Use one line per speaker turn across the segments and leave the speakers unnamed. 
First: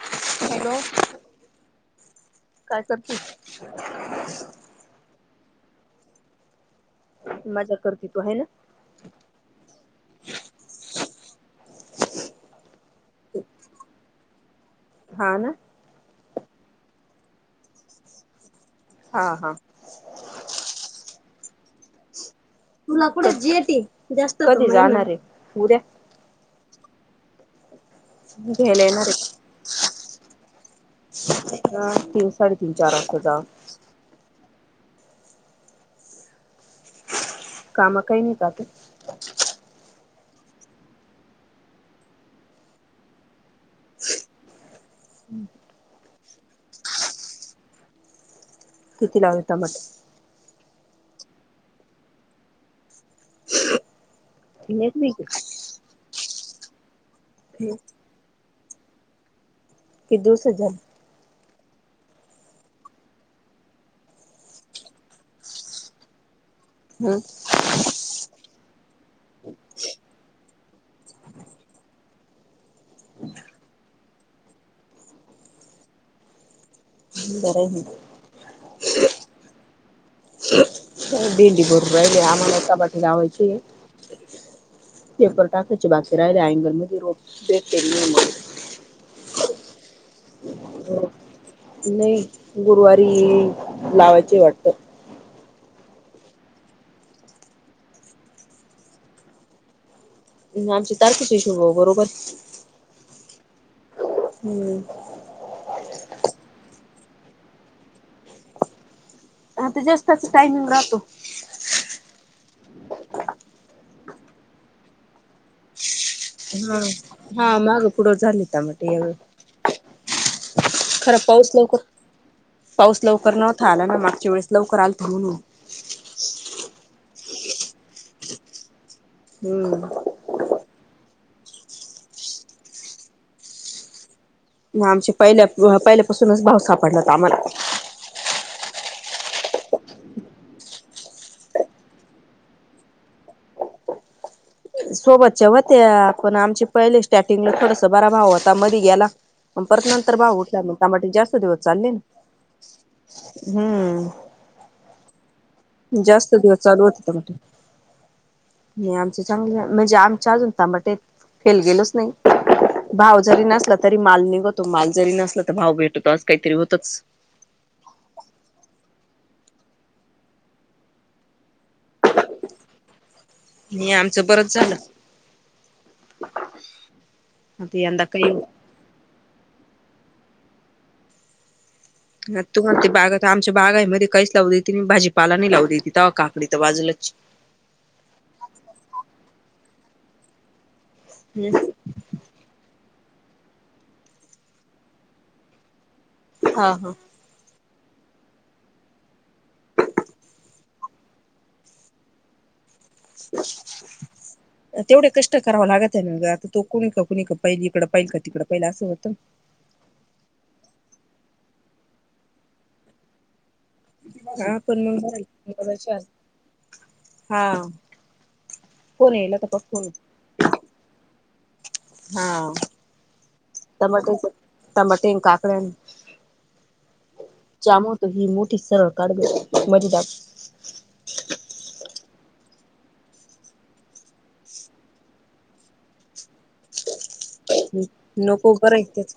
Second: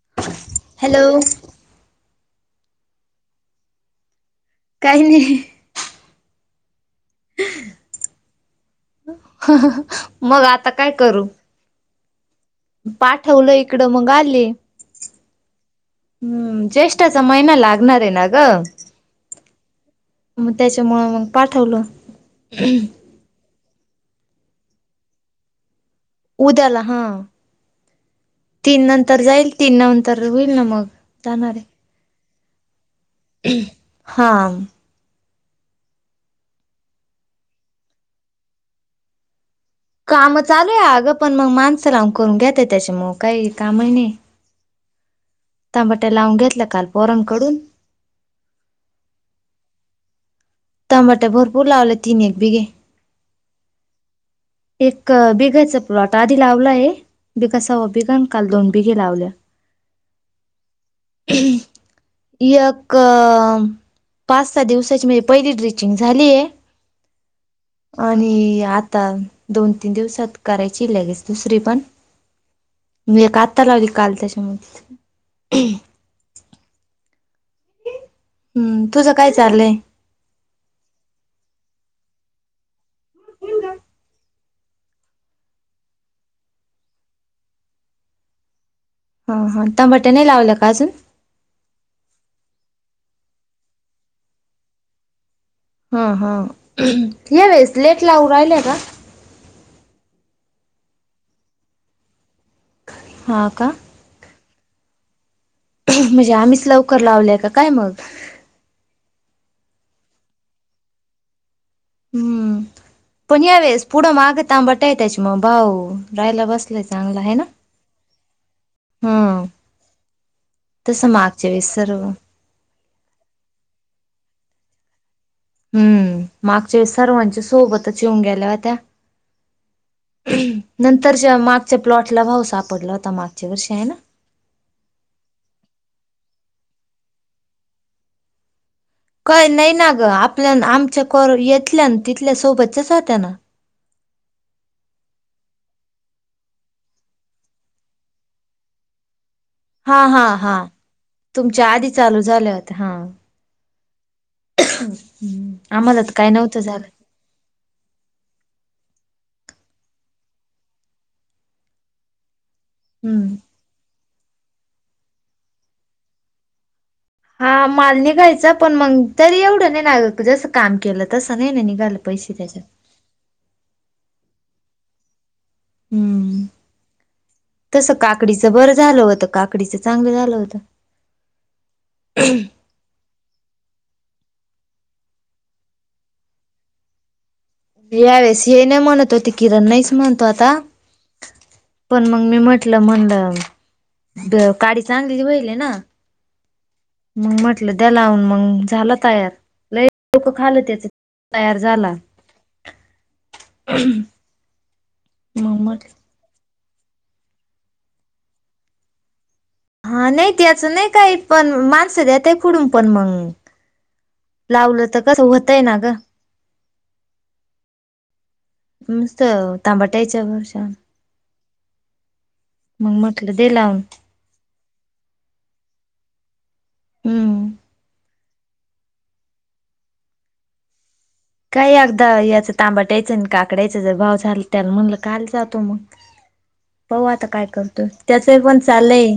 Hello.
Hello
काय करती?
काय नाही.
मजा करती तो हाय ना?
हा हा, मग आता काय करू? पाठवलं इकडं, मग आले.
हा ना
हम्म, ज्येष्ठाचा महिना लागणार आहे ना गं.
हा हा.
मग त्याच्यामुळं मग पाठवलं. [unintelligible]
तुला कधी जाणारे? उद्या
उद्याला हां.
घ्यायला
तीन
येणार
नंतर जाईल, तीन नंतर होईल ना मग. जाणार आहे.
अ तीन, साडेतीन चार वाजता जाव.
हां.
कामं काही नाहीत आता.
काम चालू आहे अगं. पण मग माणसं लावून करून घेते, त्याच्यामु काही कामही नाही. तांबाटे लावून घेतले काल पोरांकडून.
किती लावले टमाटे?
तांमाटे भरपूर लावलेत, तीन एक बीघे. एक बिघयचा प्लॉट आधी लावला आहे. बीघ सव्वा बिघाण काल दोन बिघे लावलं.
किती दिवसात झालं?
[unintelligible] यक पाच सहा दिवसाची, म्ह पहिली ड्रिचिंग झालीये.
हम्म.
आणि आता दोन तीन दिवसात करायची, लगेच दुसरीपण. मी एक आता लावली, काल त्याच्या मधली.
बर हाय मग.
हम्म, तुझं काय चाललंय?
[unintelligible] भेंडी भरून राहिले, आम्हाला [unintelligible] लावायची. पेपर टाकायची बाकी राहिल्या अँगल मध्ये रोप [unintelligible]
हा हा, टमाटे नाही लावलं का अजून?
नाही, गुरुवारी लावायचे आहे वाटतं.
हा हा, यावेळेस लेट लावून राहिले का?
आमची तारखीच हिशोबाव बरोबर.
हा का.
हम्म.
म्हणजे आम्हीच लवकर लावलंय, का काय मग?
आता जस्टाच टायमिंग राहतो.
हम्म, पण यावेेळेस पुढं मागं तांबाटी हाय त्याची मग भाव राहिला
हा
बसले, चांगलं हाय ना?
हा माग पुढं झाले टमाटे यावेळी
हम्म. तसं
खरं
मागच्या
पाऊस
वेळेस
लवकर
सर्व
पाऊस लवकर नव्हता आला ना. मागच्या वेळेस लवकर आलता म्हणून.
हम्म, मागच्या वेळी सर्वांचे सोबतच येऊन गेल्या होत्या.
हम्म.
नंतरच्या मागच्या प्लॉटला भाव सापडला होता, मागच्या वर्षी हाय ना?
म आमचे पहिल्या, पहिल्यापासूनच भाव सापडला होता आम्हाला.
काय नाही ना ग. आपल्यान आमच्या कोर येथल्यान तिथल्या, सोबतचेच होत्याना.
सोबतच्या होत्या पण आमची पहिले स्टार्टिंगला थोडसा बरा भाव होता मध्ये गेला. मग परत
हा
नंतर
हा
भाऊ उठला
हा
म्हण टमाटे जास्त दिवस
तुमच्या
चालले.
आधी चालू झाल्या होत्या हा. हम्म आम्हाला
हम्म
तर काय
जास्त दिवस
नव्हतं
चालू
झालं
होते टमाटर. नाही आमचे चांगल्या म्हणजे आमच्या अजून तांबाटे आहेत, फेल गेलोच नाहीत. भाव
हम्म.
जरी नसला तरी माल निघतो. माल जरी नसला, तरी भाव भेटतो. असं काहीतरी होतच.
हा माल निघायचा, पण मग तरी एवढं नाही ना गं. जसं काम केलं, तसं नाही ना निघाल पैसे त्याच्यात.
नी आमचं बरच झालं.
हम्म
आता
तसं
यंदा
काकडीच
काही
बरं झालं होतं काकडीचं चांगलं झालं होतं.
हा तु म्हणते बागात आमच्या बागा आहे मध्ये काहीच लावू देतील म भाजीपाला नाही लावू देती तेव्हा काकडी तर बाजूलाच
यावेळेस हे नाही म्हणत होते किरण नाहीच म्हणतो आता?
[unintelligible]
पण मग मी म्हटलं म्हणलं काडी चांगली वहिले ना.
हा हा.
मग म्हटलं तद्या लावून मंग झाला तयार लई लोक खालं त्याच्यात. तयार झाला.
तेवढे कष्ट
मग
कराव
म्हटलं
लागत आहे ना गं. तो कोणी का कोणी का पहिल इकडं पाहिल का तिकडं पाहिलं असं होतं.
हा नाही त्याचं नाही काही पण माणसं देतय खुडून पण मंग.
हा पण मंग बरं
ना ग
आहे [inaudible] हा. कोण
मस्त
येईल तर फोन
टामटायचा भाषा
हा
दे लावून
टमाटेचा टमाटें काकड्यान
हम्म
जाम होतो ही मोठी सरळ काढ गं मजीदा
काही अगदा याचा टामबाट्यायचं आणि काकडायाचा जर भाव झाल त्याला म्हणलं काल जातो मग पाहुं आता काय करतोय त्याचे
नको
पण
बरं आहे तेच
चाललय.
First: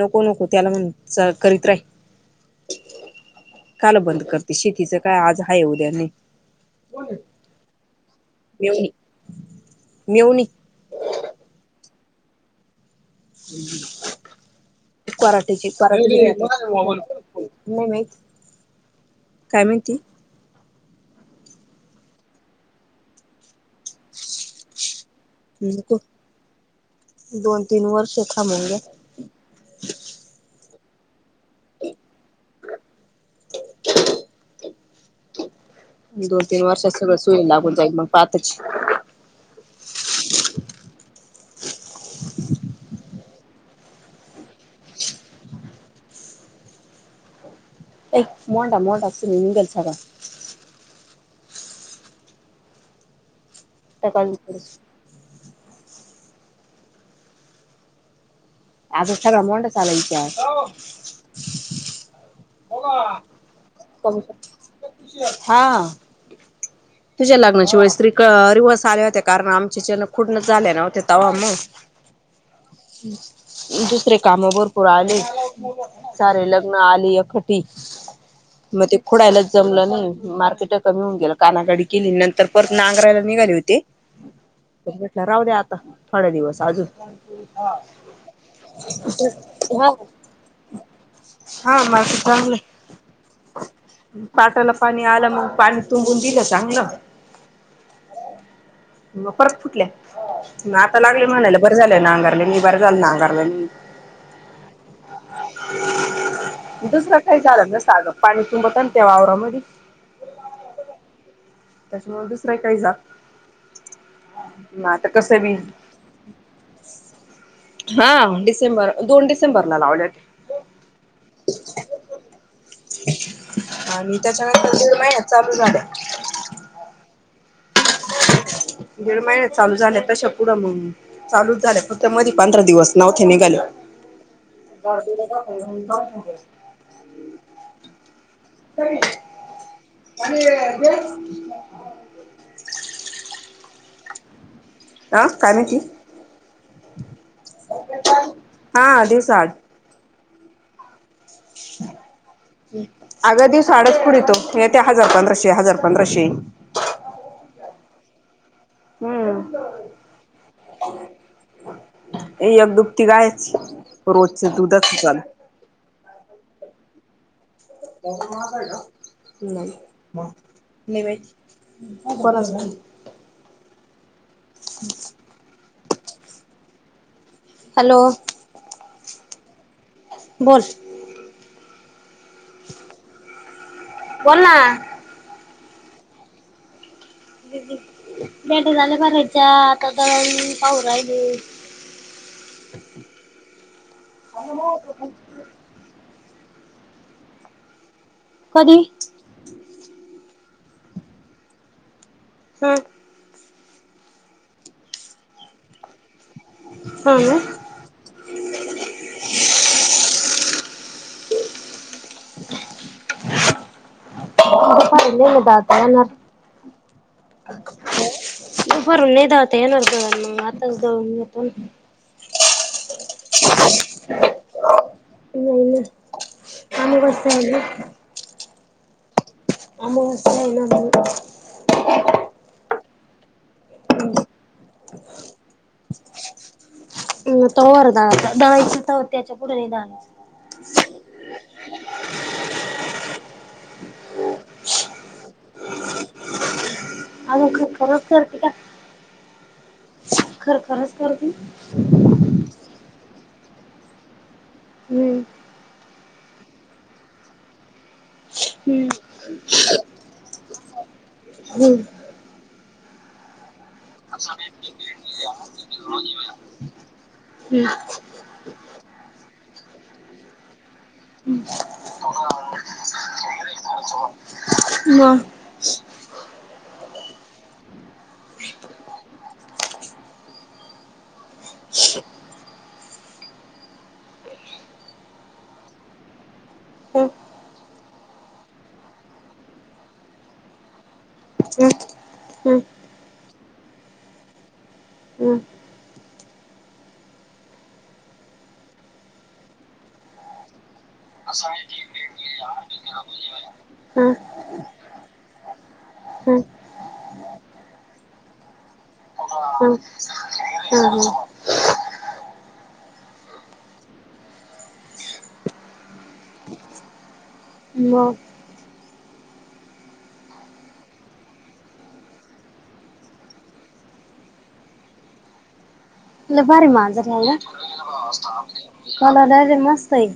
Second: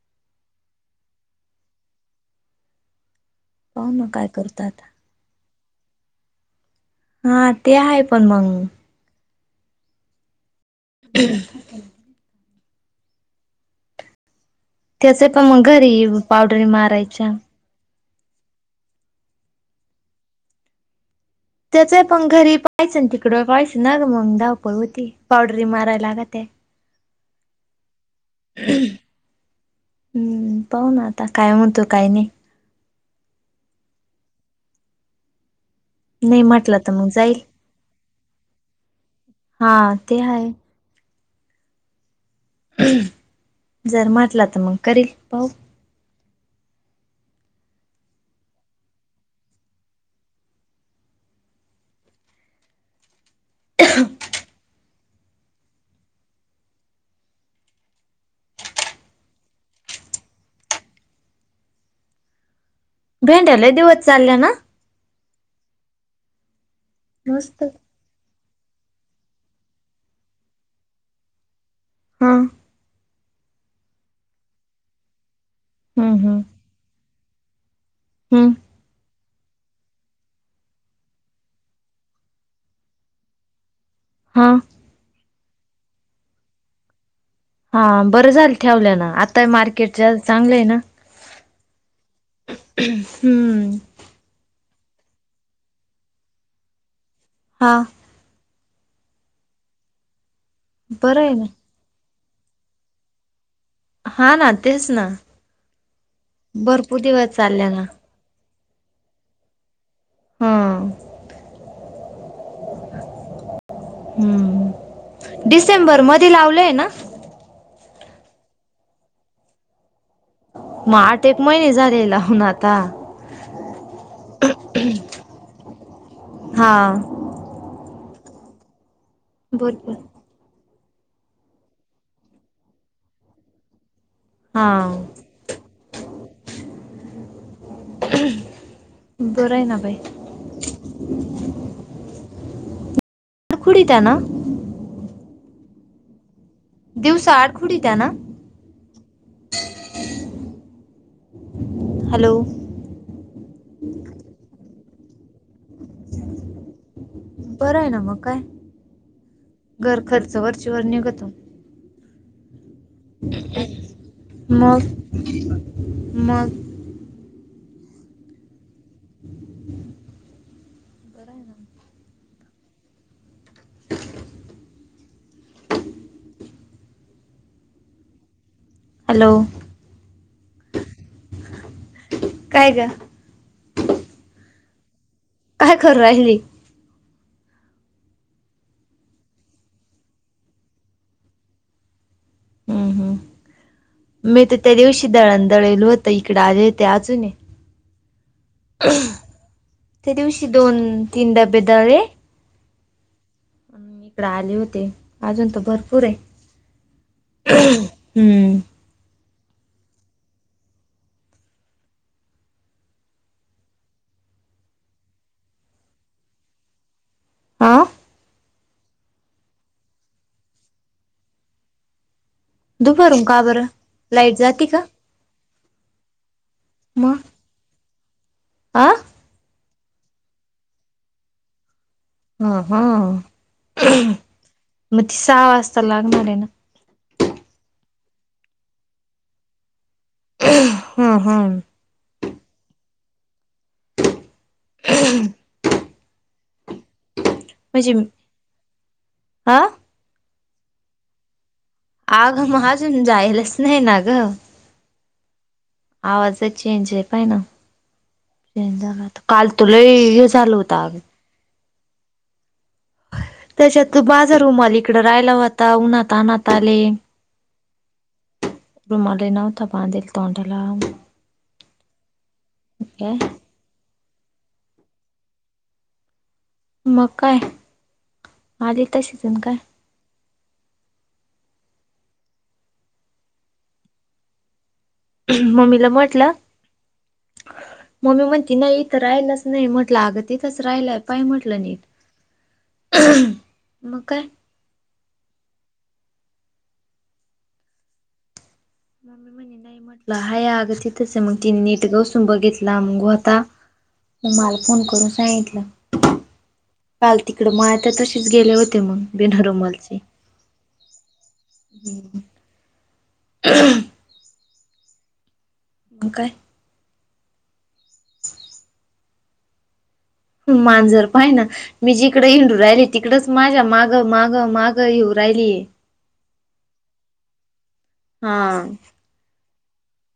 नको नको त्याला म्हण सा करीत राही
पाहू
कालं
ना
बंद
काय
करते
करतो आता
शेतीचं काय आज हाय उद्या नाय.
हा ते आहे पण मंग.
मेयोनी
ह त्याचे पण मग
कराटेची करा. [unintelligible]
घरी पावडरी मारायच्या.
नाय माहित काय माहिती?
त्याचा आपण घरी पाहिचंय ना तिकडं पाहि ना गं मंग धाव पड होती पावडरी माराय लागत आहे.
मंग तीन वर्ष खामांगे
हम्म पाहू ना आता काय म्हणतो काही नाय.
दोन
नाही
तीन
म्हटलं
वर्षात
तर मग
सगळं
जाईल.
सुई लागून जाईल मग पातच
हा ते आहे. जर म्हटला तर मग करील पाहू.
ऐ मोंडा मोंडा असं निगल सारा आता काही करस आता सगळं मोंडा चालच्या.
भेंड्या लई दिवस चालल्या ना?
हा तुझ्या
मस्त
लग्नाची वेळा
हा
स्त्री कार रिवर्स आले होते कारण आमचे चनक खुडण झाले न होते तेव्हा मग
हां.
दुसरे कामं भरपूर आलेच,
हम्म
सारे लग्न आली एखट टी
हम्म
मग ते खोडायला जमलं नाही मार्केट कमी होऊन गेलं. कानागाडी केली, नंतर परत नांगरायला निघाले होते.
हा
[unintelligible] राहू द्या आता थोड दिवस अजून.
हा बरं झाल ठेवल्या ना आताही
हा
मार्केट जरा चांगलं आहे ना.
हा माझ चांगलं हाय.
हम्म
पाटाला पाणी आलं मग पाणी तुंबून दिलं चांगलं.
हा.
मग परत फुटल्या म आता
बरं
लागले
आहे ना
म्हणायला बरं झालंय ना अंगारले मी, बरं झालं ना अंगारलं मी.
हा ना तेच ना
मी
भरपूर
दुसरं
दिवस
काही झालं
चालल्या ना.
नसतं अगं पाणी तुंबतन आणि त्या वावरामध्ये
हं.
त्याच्यामुळे दुसरं काही जा
हम्म.
कसं बी
डिसेंबरमधी लावलंय ना?
हा डिसेंबर दोन डिसेंबरला लावल्यात्या.
मग आठ एक महिने झाले लावुन आता.
आणि त्याच्यानंतर दीड महिन्यांत चालू झाल्या.
हा.
दीड महिन्यात चालू
बरोबर
झाले तशा पुढं मग चालूच झाले फक्त मधी पंधरा दिवस न्हवते निघाले. [inaudible]
हा [inaudible] बरं आहे ना
[unintelligible]
[unintelligible] खुडीत्या ना?
हा काय म्हणती?
दिवसा आडखुडी त्या ना
हा दिवसाआड.
हॅलो.
अग दिवसाआडच खउडइतओ. येते हजार पंधराशे, हजार पंधराशे.
बरं आहे ना मग काय.
हम्म
घर खर्च वरचे वर निघतो.
एक दुभती गाय रोजच दुधच
मग
हाय चालू.
मग
[unintelligible] नाही माहीती. कोणाच? हॅलो.
हॅलो,
बोल
काय ग?
बोल ना.
काय करू राहिली?
[unintelligible] झाले करायच्या आता दळण पाहू राहिली.
हम्म, हम्म. मी तर त्या दिवशी दळण दळीलो होत आता इकडे आले ते अजून आहे.
कधी?
त्या दिवशी दोन, तीन डबे दळले.
हम्म.
मी इकडे आले होते अजून तर भरपूर आहे.
हा ना?
हम्म.
[inaudible] पाहिले ना दाता येणार
हा
भरून नाही दळता येणार दळण मग आताच दळून नेतो‌ ना.
दुपारहून का बरं, लाईट जाती का?
नाही ना काम
मग
[inaudible]
आ
[unintelligible] हाय ना मग
हा हा मग ती सहा वाजता लागणार आहे ना.
ह तवर दळायचं दळायचं तर त्याच्या पुढं नाही दळायचं.
हा हा.
[inaudible]
[inaudible]
अग काय खरंच करती काय?
आ?
खरं खरंच करती.
आग मग आजून जायलाच नाही ना ग.
हम्म.
आवाजच चेंज आहे पाहिना. तेन
हम्म
दागा आता काल तुलाही हे झाल होता अगं.
हम्म.
त्याच्यात तू माझा रूमाल इकड रायला होता उन्हातानात आले.
हम.
रुमालही नव्हता बांधलेला तोंडाला
हम्म
काय
मग.
मग काय आले तसेच आण काय?
[inaudible]
मम्मीला म्हटलं
हम्म
मम्मी म्हणती नाही इथं राहिलच नाही म्हटलं अगं तिथंच राहिलंय पाय म्हटलं निट.
हम्म हम्म
मग काय?
हम्म
मम्मी म्हणे नाही म्हटलं हाय अग तिथच आगं मग तिन नीट गवसून बघितला मगं होता.
हा.
मग मला फोन करून सांगितलं
हम्म
काल तिकडं मळ्यातही तशीच गेले होते मग. बिना
हम्म
रूमालची.
हम्म हम्म
[inaudible] आणि काय?
मग
मांजर पाय ना. मी जिकडं हिंडू राहिली तिकडचं माझ्या मागं माग माग येऊ राहिलीयं.
भारी मांजर आहे ना
हा
त्याला कलर मस्त आहे.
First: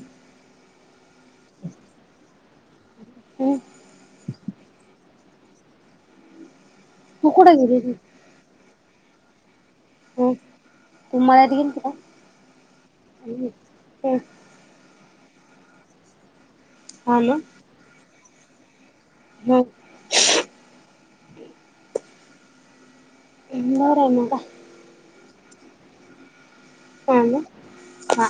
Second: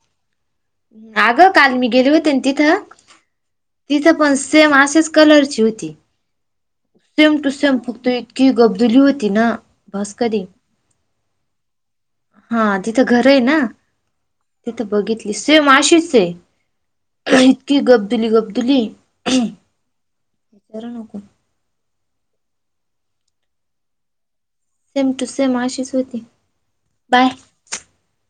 अगं काल मी गेली होती ना तिथं
हम्म
तिथं पण सेम अशेच कलरची होती.
तू
सेम टू
कुठे गेली
सेम
होती?
फक्त इतकी गब्दुली होती ना भास कधी
तु मळ्यात गेलती का?
हा तिथं घर आहे ना
हं
तिथं बघितली सेम अशीच आहे.
हा ना.
गब्दुली गब्दुली
हं
विचारू नको.
बरं आहे मग
सेम टू सेम अशीच होती
हा
बाय.
ना. हा.